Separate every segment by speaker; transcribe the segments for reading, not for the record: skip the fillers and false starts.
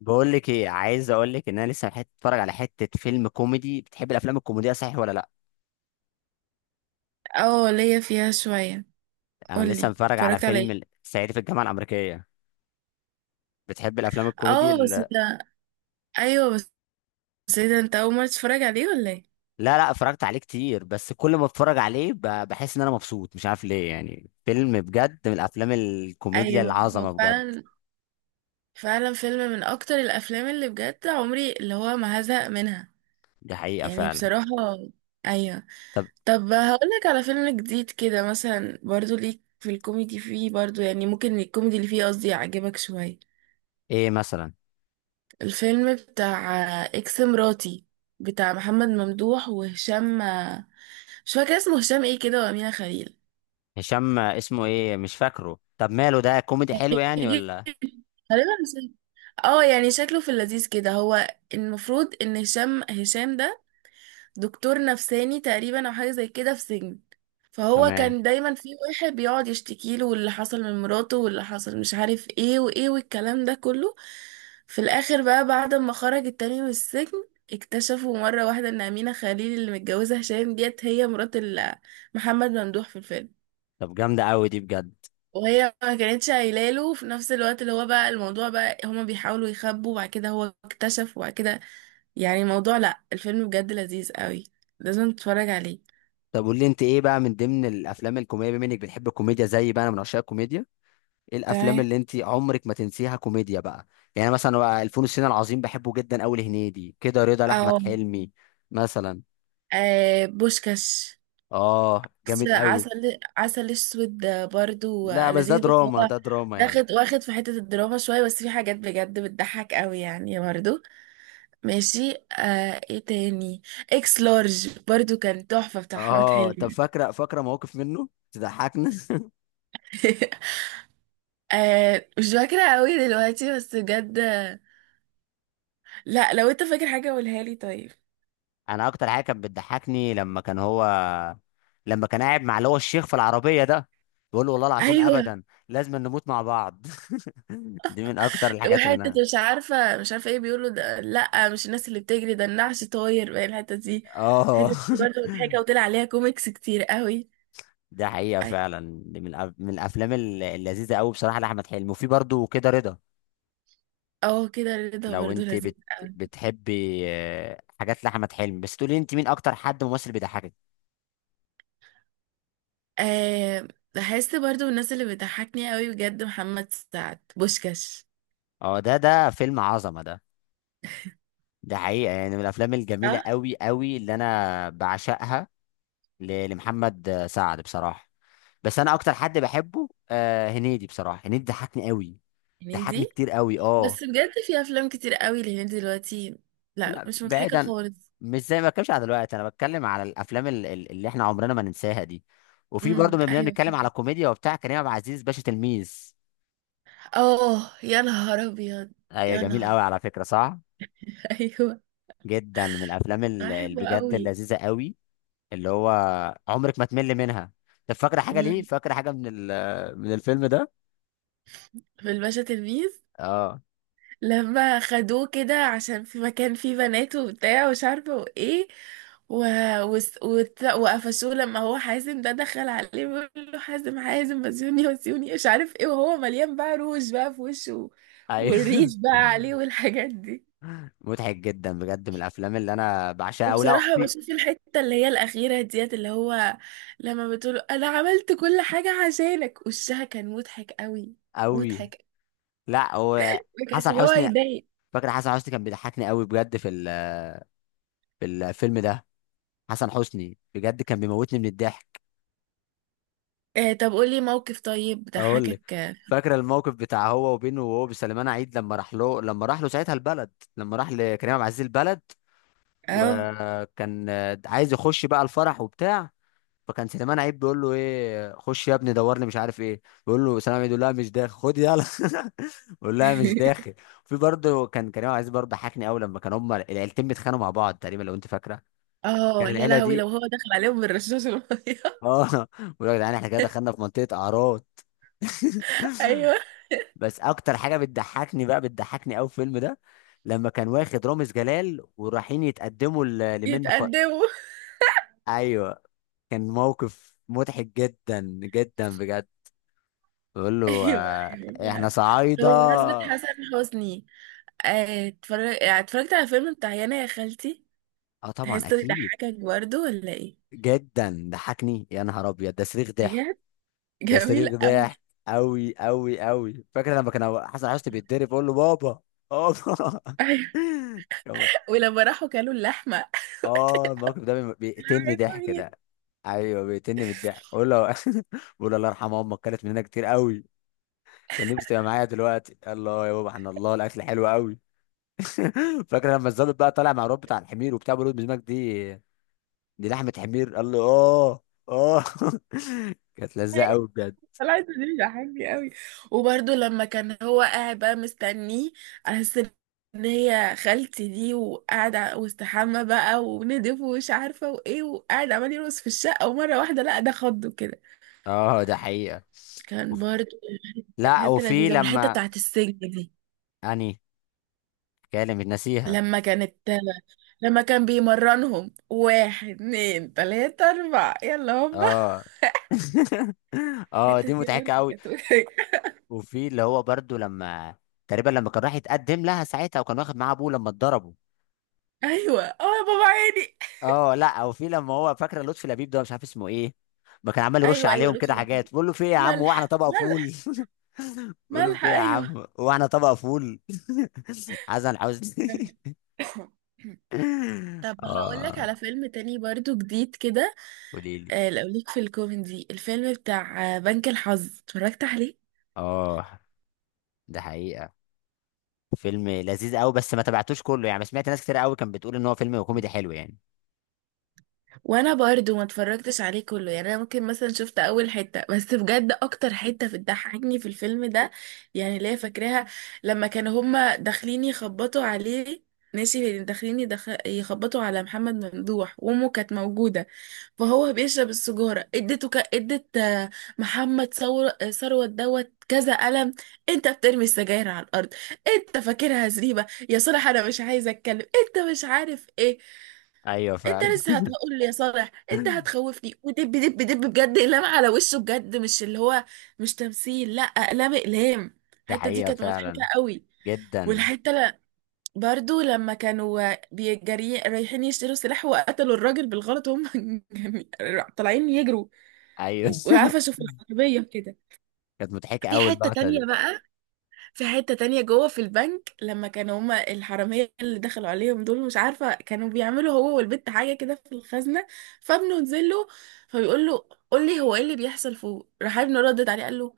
Speaker 1: بقول لك ايه، عايز اقول لك ان انا لسه اتفرج على حته فيلم كوميدي. بتحب الافلام الكوميديه صحيح ولا لا؟
Speaker 2: اه، ليا فيها شوية.
Speaker 1: انا لسه
Speaker 2: قولي،
Speaker 1: متفرج على
Speaker 2: اتفرجت على
Speaker 1: فيلم
Speaker 2: ايه؟
Speaker 1: صعيدي في الجامعه الامريكيه. بتحب الافلام الكوميدي
Speaker 2: اه بس ده. ايوه بس. ايه ده، انت اول مرة تتفرج عليه ولا ايه؟
Speaker 1: لا لا، اتفرجت عليه كتير، بس كل ما اتفرج عليه بحس ان انا مبسوط، مش عارف ليه. يعني فيلم بجد، من الافلام الكوميديا
Speaker 2: ايوه. هو
Speaker 1: العظمه بجد.
Speaker 2: فعلا. فعلا فيلم من اكتر الافلام اللي بجد عمري اللي هو ما هزهق منها.
Speaker 1: دي حقيقه
Speaker 2: يعني
Speaker 1: فعلا.
Speaker 2: بصراحة. ايوه.
Speaker 1: طب
Speaker 2: طب هقولك على فيلم جديد كده، مثلا برضو ليك في الكوميدي، فيه برضو يعني ممكن الكوميدي اللي فيه قصدي يعجبك شوية.
Speaker 1: ايه مثلا؟
Speaker 2: الفيلم بتاع اكس مراتي، بتاع محمد ممدوح وهشام، مش فاكرة اسمه، هشام ايه كده، وأمينة خليل.
Speaker 1: هشام اسمه ايه مش فاكره. طب ماله ده كوميدي حلو يعني ولا؟
Speaker 2: غالبا هشام. اه يعني شكله في اللذيذ كده هو. المفروض ان هشام ده دكتور نفساني تقريبا، او حاجة زي كده في سجن. فهو
Speaker 1: تمام.
Speaker 2: كان دايما في واحد بيقعد يشتكي له واللي حصل من مراته واللي حصل مش عارف ايه وايه والكلام ده كله. في الاخر بقى، بعد ما خرج التاني من السجن، اكتشفوا مرة واحدة ان أمينة خليل اللي متجوزة هشام ديت هي مرات ال- محمد ممدوح في الفيلم.
Speaker 1: طب جامده قوي دي بجد.
Speaker 2: وهي ما كانتش قايله له، في نفس الوقت اللي هو بقى الموضوع بقى هما بيحاولوا يخبوا، وبعد كده هو اكتشف، وبعد كده يعني الموضوع، لا، الفيلم بجد لذيذ قوي. لازم تتفرج عليه.
Speaker 1: طب قول لي انت ايه بقى، من ضمن الافلام الكوميديا، بما انك بتحب الكوميديا زي بقى. انا من عشاق الكوميديا. ايه الافلام
Speaker 2: تمام.
Speaker 1: اللي انت عمرك ما تنسيها كوميديا بقى؟ يعني أنا مثلا بقى، الفول الصين العظيم بحبه جدا قوي، لهنيدي، كده رضا،
Speaker 2: او
Speaker 1: لاحمد حلمي مثلا.
Speaker 2: آه بوشكاش.
Speaker 1: اه
Speaker 2: بس
Speaker 1: جامد قوي.
Speaker 2: عسل، عسل اسود برضو
Speaker 1: لا بس ده
Speaker 2: لذيذ، بس
Speaker 1: دراما،
Speaker 2: هو
Speaker 1: ده دراما يعني.
Speaker 2: واخد في حتة الدراما شوية، بس في حاجات بجد بتضحك قوي يعني برضو. ماشي. آه، ايه تاني؟ اكس لارج برضو كان تحفة، بتاع احمد
Speaker 1: اه طب
Speaker 2: حلمي.
Speaker 1: فاكره، فاكره مواقف منه تضحكنا
Speaker 2: آه، مش فاكرة قوي دلوقتي بس بجد. لا، لو انت فاكر حاجة قولها لي طيب.
Speaker 1: انا اكتر حاجه كانت بتضحكني لما كان قاعد مع اللي هو الشيخ في العربيه ده، بيقول له والله العظيم
Speaker 2: ايوه.
Speaker 1: ابدا لازم نموت مع بعض دي من اكتر الحاجات اللي
Speaker 2: وحتة
Speaker 1: انا.
Speaker 2: مش عارفة ايه بيقولوا ده، لا مش الناس اللي بتجري ده، النعش طاير بقى الحتة دي.
Speaker 1: اه
Speaker 2: الحتة دي برضه مضحكة، وطلع عليها كوميكس كتير قوي.
Speaker 1: ده حقيقة
Speaker 2: أي-
Speaker 1: فعلا. دي من الافلام اللذيذة قوي بصراحة، لاحمد حلمي. وفي برضه كده رضا.
Speaker 2: اه، كده رضا
Speaker 1: لو
Speaker 2: برضه
Speaker 1: انت
Speaker 2: لذيذ قوي.
Speaker 1: بتحبي حاجات لاحمد حلمي. بس تقولي انت مين اكتر حد ممثل بيضحكك؟
Speaker 2: آه، بحس برضه من الناس اللي بتضحكني قوي بجد محمد سعد، بوشكاش.
Speaker 1: اه، ده فيلم عظمة ده. ده حقيقة يعني من الافلام الجميلة
Speaker 2: اه،
Speaker 1: قوي قوي اللي انا بعشقها، لمحمد سعد بصراحة. بس انا اكتر حد بحبه هنيدي بصراحة. هنيدي ضحكني قوي، ضحكني
Speaker 2: هنيدي.
Speaker 1: كتير قوي اه.
Speaker 2: بس بجد في افلام كتير قوي لهنيدي دلوقتي. لا،
Speaker 1: لا
Speaker 2: مش مضحكة
Speaker 1: بعيدا،
Speaker 2: خالص.
Speaker 1: مش زي ما بتكلمش على دلوقتي، انا بتكلم على الافلام اللي احنا عمرنا ما ننساها دي. وفي برضه لما
Speaker 2: ايوه.
Speaker 1: بنتكلم على كوميديا وبتاع، كريم عبد العزيز، باشا تلميذ.
Speaker 2: اه يا نهار ابيض.
Speaker 1: ايوه
Speaker 2: يا
Speaker 1: جميل
Speaker 2: نهار.
Speaker 1: قوي على فكره صح.
Speaker 2: ايوه.
Speaker 1: جدا، من الافلام
Speaker 2: بحبه
Speaker 1: بجد
Speaker 2: قوي.
Speaker 1: اللذيذه قوي، اللي هو عمرك ما تمل منها. طب فاكره حاجه ليه؟
Speaker 2: مم.
Speaker 1: فاكره حاجه من الفيلم ده؟
Speaker 2: في الباشا تلميذ،
Speaker 1: اه،
Speaker 2: لما خدوه كده عشان في مكان فيه بنات وبتاع ومش عارفه وايه، و... وقفشوه لما هو حازم ده دخل عليه بيقول له حازم حازم وزيوني وزيوني مش عارف ايه، وهو مليان بقى روج بقى في وشه،
Speaker 1: ايوه
Speaker 2: والريش بقى عليه والحاجات دي.
Speaker 1: مضحك جدا بجد، من الافلام اللي انا بعشقها قوي. لا
Speaker 2: وبصراحة
Speaker 1: في
Speaker 2: بشوف الحتة اللي هي الأخيرة ديت، اللي هو لما بتقول أنا عملت كل حاجة عشانك، وشها كان مضحك قوي.
Speaker 1: قوي.
Speaker 2: مضحك.
Speaker 1: لا هو
Speaker 2: ما كانش
Speaker 1: حسن
Speaker 2: اللي هو
Speaker 1: حسني،
Speaker 2: يضايق.
Speaker 1: فاكر حسن حسني كان بيضحكني قوي بجد في الفيلم ده. حسن حسني بجد كان بيموتني من الضحك.
Speaker 2: آه، طب قولي موقف طيب
Speaker 1: اقول لك،
Speaker 2: ضحكك. اه.
Speaker 1: فاكره الموقف بتاع هو وبينه، وهو بسليمان عيد، لما راح له ساعتها البلد، لما راح لكريم عبد العزيز البلد،
Speaker 2: اه.
Speaker 1: وكان عايز يخش بقى الفرح وبتاع. فكان سليمان عيد بيقول له ايه خش يا ابني دور لي مش عارف ايه، بيقول له سليمان عيد، يقول لها مش داخل، خد يلا بيقول لها مش داخل. في برضه كان كريم عبد العزيز برضه ضحكني قوي، لما كان هما العيلتين بيتخانقوا مع بعض تقريبا، لو انت فاكره،
Speaker 2: اه
Speaker 1: كان
Speaker 2: يا
Speaker 1: العيله
Speaker 2: لهوي، لو
Speaker 1: دي،
Speaker 2: هو دخل عليهم بالرشاش المية.
Speaker 1: اه بقول لك يا جدعان احنا كده دخلنا في منطقه اعراض
Speaker 2: ايوه.
Speaker 1: بس اكتر حاجه بتضحكني بقى، بتضحكني قوي في الفيلم ده، لما كان واخد رامز جلال ورايحين يتقدموا لمنة
Speaker 2: يتقدموا.
Speaker 1: ايوه، كان موقف مضحك جدا جدا بجد. بقول له
Speaker 2: ايوه، ايوه
Speaker 1: احنا
Speaker 2: فعلا. طب
Speaker 1: صعايده.
Speaker 2: بمناسبة حسن حسني، اتفرجت على فيلم بتاع يانا يا خالتي.
Speaker 1: اه طبعا
Speaker 2: تحسه
Speaker 1: اكيد.
Speaker 2: يضحكك برضه ولا ايه؟
Speaker 1: جدا ضحكني، يا نهار ابيض، ده صريخ ضحك.
Speaker 2: بجد.
Speaker 1: ده
Speaker 2: جميل
Speaker 1: صريخ ضحك
Speaker 2: قوي.
Speaker 1: قوي قوي قوي. فاكر لما كان حسن حسني بيتضرب بقول له بابا، بابا
Speaker 2: ايوه.
Speaker 1: كان
Speaker 2: ولما راحوا كلوا اللحمه.
Speaker 1: اه الموقف ده بيقتلني ضحك
Speaker 2: بتعملي
Speaker 1: ده. ايوه بيقتلني من الضحك، بقول له بقول له الله يرحم امك، كانت مننا كتير قوي، كان نفسي تبقى معايا دلوقتي. الله يا بابا، احنا الله، الاكل حلو قوي فاكر لما الظابط بقى طالع مع الواد بتاع الحمير وبتاع، بيقول له بالنسبه لك دي لحمه حمير، قال له اه، اه كانت
Speaker 2: ايه؟
Speaker 1: لذيذه قوي بجد.
Speaker 2: طلعت دي ضحكني قوي. وبرده لما كان هو قاعد بقى مستنيه على أساس ان هي خالتي دي، وقاعد واستحمى بقى وندف ومش عارفه وايه، وقاعد عمال يرقص في الشقه، ومره واحده لا، ده خضه كده.
Speaker 1: اه، ده حقيقه.
Speaker 2: كان برضه، كانت
Speaker 1: لا،
Speaker 2: حته
Speaker 1: وفي
Speaker 2: لذيذه. والحته
Speaker 1: لما
Speaker 2: بتاعت السجن دي،
Speaker 1: اني كلمة نسيها.
Speaker 2: لما كانت، لما كان بيمرنهم واحد اتنين تلاته اربعه يلا هوبا.
Speaker 1: اه اه
Speaker 2: الحته
Speaker 1: دي
Speaker 2: دي برضه
Speaker 1: مضحكه قوي.
Speaker 2: كانت
Speaker 1: وفي اللي هو برضو، لما تقريبا لما كان راح يتقدم لها ساعتها، وكان واخد معاه ابوه لما اتضربوا.
Speaker 2: ايوه. اه يا بابا عيني.
Speaker 1: اه لا، وفي لما هو فاكره لطفي لبيب ده، مش عارف اسمه ايه، ما كان عمال يرش
Speaker 2: ايوه، ايوه
Speaker 1: عليهم
Speaker 2: لوتي
Speaker 1: كده
Speaker 2: العيون.
Speaker 1: حاجات، بيقول له في ايه يا عم واحنا
Speaker 2: ملح
Speaker 1: طبق فول
Speaker 2: ملح.
Speaker 1: بيقول له في
Speaker 2: ملح،
Speaker 1: ايه يا
Speaker 2: ايوه.
Speaker 1: عم واحنا طبق فول حسن حسني
Speaker 2: طب هقول لك
Speaker 1: اه،
Speaker 2: على فيلم تاني برضو جديد كده.
Speaker 1: قولي لي.
Speaker 2: لو ليك في الكوميدي، الفيلم بتاع بنك الحظ، اتفرجت عليه.
Speaker 1: اه، ده حقيقة. فيلم لذيذ قوي، بس ما تابعتوش كله يعني، سمعت ناس كتير قوي كانت بتقول ان هو فيلم كوميدي حلو يعني.
Speaker 2: وانا برضو ما اتفرجتش عليه كله، يعني انا ممكن مثلا شفت اول حتة، بس بجد اكتر حتة بتضحكني في الفيلم ده، يعني اللي هي فاكراها، لما كانوا هما داخلين يخبطوا عليه، ماشي يعني داخلين يخبطوا على محمد ممدوح، وامه كانت موجودة، فهو بيشرب السجارة، ادت آه، محمد ثور... آه، ثروت دوت كذا قلم. انت بترمي السجاير على الارض، انت فاكرها زريبة يا صالح، انا مش عايزة اتكلم، انت مش عارف ايه،
Speaker 1: ايوه
Speaker 2: انت
Speaker 1: فعلا
Speaker 2: لسه هتقول لي يا صالح، انت هتخوفني، ودب دب دب بجد اقلام على وشه، بجد مش اللي هو مش تمثيل، لا اقلام اقلام.
Speaker 1: ده
Speaker 2: الحتة دي
Speaker 1: حقيقة
Speaker 2: كانت مضحكة
Speaker 1: فعلا.
Speaker 2: قوي.
Speaker 1: جدا.
Speaker 2: والحتة برضو لما كانوا بيجري رايحين يشتروا سلاح، وقتلوا الراجل بالغلط، وهم طالعين يجروا،
Speaker 1: ايوه
Speaker 2: وقفشوا في العربية كده.
Speaker 1: كانت مضحكه
Speaker 2: في
Speaker 1: قوي
Speaker 2: حتة
Speaker 1: اللقطه
Speaker 2: تانية
Speaker 1: دي.
Speaker 2: بقى، في حتة تانية جوه في البنك، لما كانوا هما الحرامية اللي دخلوا عليهم دول مش عارفة كانوا بيعملوا هو والبت حاجة كده في الخزنة، فابنه نزل له، فبيقول له قول لي هو ايه اللي بيحصل فوق، راح ابنه ردد عليه قال له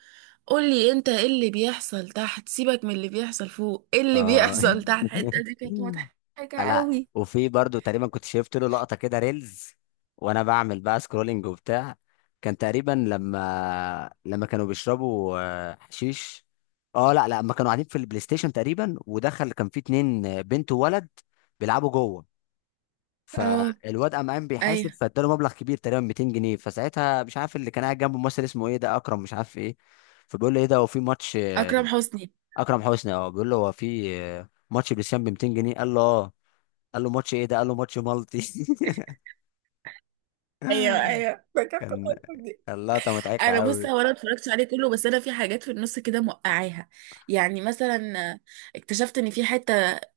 Speaker 2: قول لي انت ايه اللي بيحصل تحت، سيبك من اللي بيحصل فوق، ايه اللي
Speaker 1: اه
Speaker 2: بيحصل تحت. الحتة دي كانت مضحكة
Speaker 1: لا
Speaker 2: قوي.
Speaker 1: وفي برضو تقريبا كنت شفت له لقطه كده ريلز، وانا بعمل بقى سكرولينج وبتاع. كان تقريبا لما كانوا بيشربوا حشيش. اه لا لا، لما كانوا قاعدين في البلاي ستيشن تقريبا، ودخل كان في اتنين، بنت وولد بيلعبوا جوه.
Speaker 2: اه.
Speaker 1: فالواد قام قايم بيحاسب،
Speaker 2: ايوه.
Speaker 1: فاداله مبلغ كبير تقريبا 200 جنيه. فساعتها مش عارف اللي كان قاعد جنبه ممثل اسمه ايه ده، اكرم مش عارف ايه، فبيقول له ايه ده، هو في ماتش
Speaker 2: اكرم حسني.
Speaker 1: اكرم حسني، اه، بيقول له هو في ماتش بلسان ب 200 جنيه؟ قال له اه، قال له ماتش ايه ده؟ قال له ماتش مالتي
Speaker 2: ايوه، ايوه فاكرة
Speaker 1: كان،
Speaker 2: اللقطة دي.
Speaker 1: كان لقطه مضحكه
Speaker 2: انا بص،
Speaker 1: قوي.
Speaker 2: هو انا ما اتفرجتش عليه كله، بس انا في حاجات في النص كده موقعاها، يعني مثلا اكتشفت ان في حته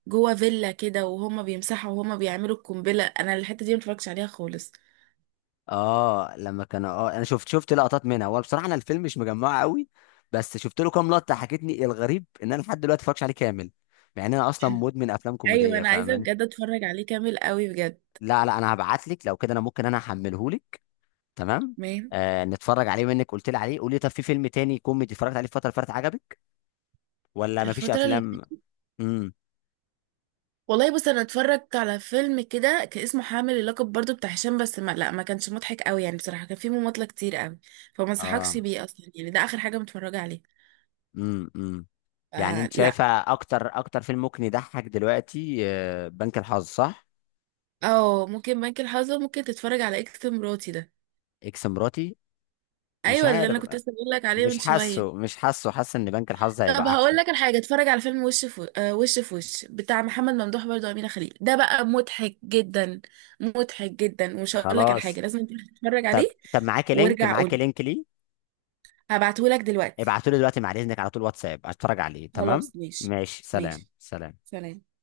Speaker 2: جوه فيلا كده، وهما بيمسحوا وهما بيعملوا القنبله، انا الحته دي ما اتفرجتش عليها خالص.
Speaker 1: اه لما كان، انا شفت لقطات منها، هو بصراحه انا الفيلم مش مجمعه قوي، بس شفت له كام لقطه حكيتني. الغريب ان انا لحد دلوقتي ما اتفرجش عليه كامل، مع ان انا اصلا مدمن افلام
Speaker 2: ايوه،
Speaker 1: كوميديه
Speaker 2: انا عايزه
Speaker 1: فاهماني.
Speaker 2: بجد اتفرج عليه كامل قوي بجد.
Speaker 1: لا لا، انا هبعت لك لو كده، انا ممكن، انا هحمله لك تمام.
Speaker 2: تمام.
Speaker 1: نتفرج عليه منك، قلت لي عليه. قولي، طب في فيلم تاني كوميدي اتفرجت عليه الفتره اللي فاتت عجبك، ولا مفيش
Speaker 2: الفتره اللي.
Speaker 1: افلام؟ امم
Speaker 2: والله بص، انا اتفرجت على فيلم كده كان اسمه حامل اللقب، برضو بتاع هشام، بس ما لا ما كانش مضحك قوي يعني بصراحه، كان فيه مماطله كتير قوي. فما انصحكش
Speaker 1: اه
Speaker 2: بيه اصلا، يعني ده اخر حاجه متفرجه عليه.
Speaker 1: امم امم يعني
Speaker 2: آه
Speaker 1: انت
Speaker 2: لا.
Speaker 1: شايفه اكتر فيلم ممكن يضحك دلوقتي بنك الحظ صح؟
Speaker 2: اه ممكن بنك الحظ، ممكن تتفرج على اكس مراتي ده.
Speaker 1: اكس مراتي؟ مش
Speaker 2: ايوه، اللي
Speaker 1: عارف.
Speaker 2: انا كنت لسه بقول لك عليه من
Speaker 1: مش
Speaker 2: شويه.
Speaker 1: حاسه مش حاسه حاسس ان بنك الحظ هيبقى
Speaker 2: طب هقول
Speaker 1: احسن.
Speaker 2: لك الحاجه، اتفرج على فيلم وش في، آه وش في وش بتاع محمد ممدوح برضو وامينه خليل، ده بقى مضحك جدا، مضحك جدا، ومش هقول لك على حاجه،
Speaker 1: خلاص.
Speaker 2: لازم تروح تتفرج عليه.
Speaker 1: طب معاكي لينك
Speaker 2: وارجع
Speaker 1: معاكي
Speaker 2: قولي.
Speaker 1: لينك ليه؟
Speaker 2: هبعتهولك دلوقتي.
Speaker 1: ابعتولي دلوقتي بعد اذنك، على طول واتساب اتفرج عليه. تمام،
Speaker 2: خلاص ماشي.
Speaker 1: ماشي، سلام
Speaker 2: ماشي،
Speaker 1: سلام.
Speaker 2: سلام.